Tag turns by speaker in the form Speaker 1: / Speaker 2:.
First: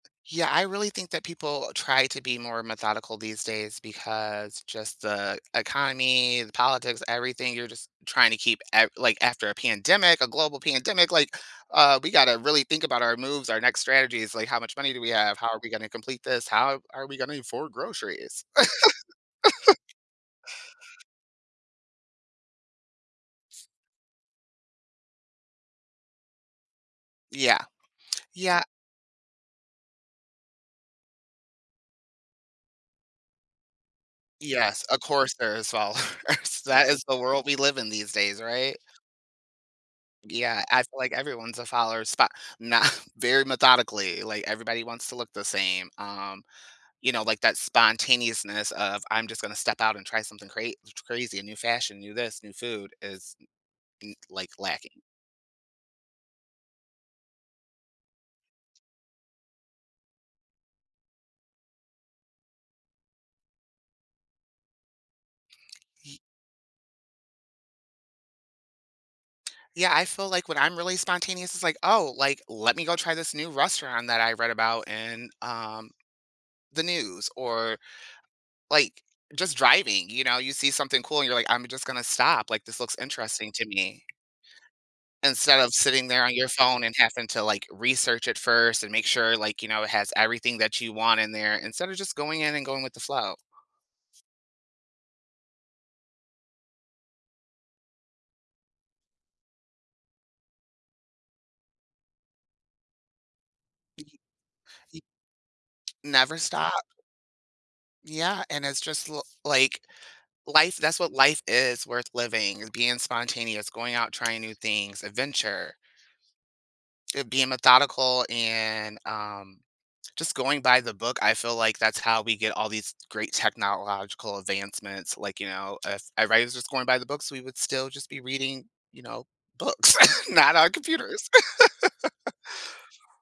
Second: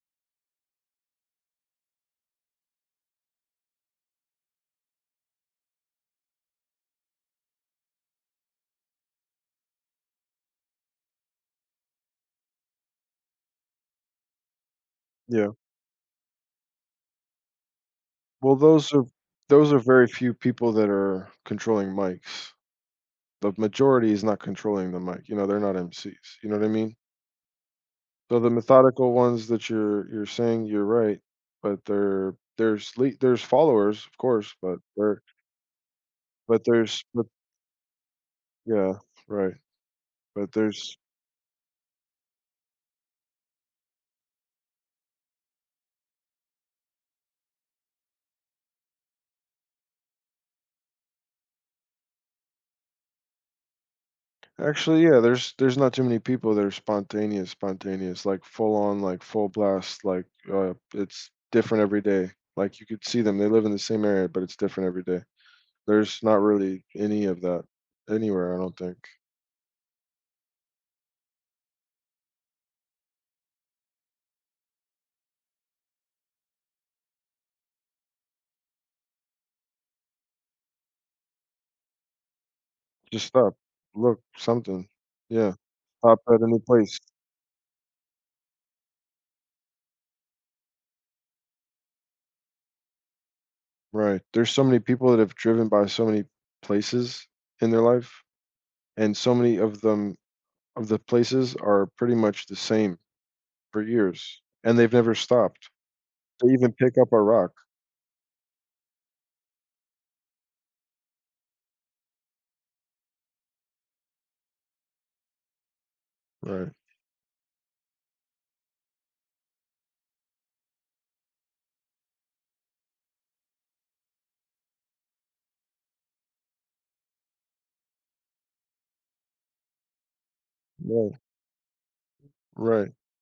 Speaker 1: Yeah, I really think that people try to be more methodical these days because just the economy, the politics, everything, you're just trying to keep ev like after a pandemic, a global pandemic, like, uh, we gotta really think about our moves, our next strategies, like, how much money do we have? How
Speaker 2: Yeah.
Speaker 1: are we gonna complete this? How are we gonna afford groceries?
Speaker 2: Well, those are those are very few people that are controlling mics. The majority is not controlling the mic, you know, they're not MCs, you know what I mean?
Speaker 1: Yeah.
Speaker 2: So the
Speaker 1: Yeah.
Speaker 2: methodical ones that you're you're saying you're right, but there there's le there's followers, of course, but
Speaker 1: Yes, of
Speaker 2: they're
Speaker 1: course there is followers.
Speaker 2: but
Speaker 1: That is
Speaker 2: there's,
Speaker 1: the
Speaker 2: but
Speaker 1: world we live in these days, right?
Speaker 2: Yeah, right. But
Speaker 1: Yeah, I
Speaker 2: there's
Speaker 1: feel like everyone's a follower, spa nah, very methodically, like, everybody wants to look the same, um, you know, like that spontaneousness of I'm just gonna step out and try something cra t crazy, a new fashion, new this, new food is n n like, lacking.
Speaker 2: Actually, yeah, there's there's not too many people that are spontaneous, spontaneous, like, full on, like, full blast, like, uh, it's different every day, like, you could see them, they live in the same area, but it's different every day.
Speaker 1: Ye
Speaker 2: There's not really any of that anywhere, I don't think.
Speaker 1: Yeah, I feel like when I'm really spontaneous, it's like, "Oh, like, let me go try this new restaurant that I read about in, um, the news" or, like, just driving, you know, you see something cool and you're like, "I'm just gonna stop, like, this looks
Speaker 2: Just
Speaker 1: interesting
Speaker 2: stop,
Speaker 1: to me."
Speaker 2: look something, yeah,
Speaker 1: Instead of sitting
Speaker 2: pop
Speaker 1: there on
Speaker 2: at
Speaker 1: your
Speaker 2: any
Speaker 1: phone and
Speaker 2: place.
Speaker 1: having to like research it first and make sure like, you know, it has everything that you want in there instead of just going in and going with the flow.
Speaker 2: Right, there's so many people that have driven by so many places in their life, and so many of them of the places are pretty much the same for
Speaker 1: Y
Speaker 2: years, and they've
Speaker 1: y
Speaker 2: never stopped.
Speaker 1: Never
Speaker 2: They
Speaker 1: stop.
Speaker 2: even pick up a rock.
Speaker 1: Yeah, and it's just l like, life that's what life is worth living, is being spontaneous, going out, trying new things, adventure.
Speaker 2: Right.
Speaker 1: Uh, being methodical and, um, just going by the book, I feel like that's how we get all these great technological advancements, like, you know, if everybody was just going by the books, we would still just be reading, you know, books, not on
Speaker 2: Well
Speaker 1: computers.
Speaker 2: Right.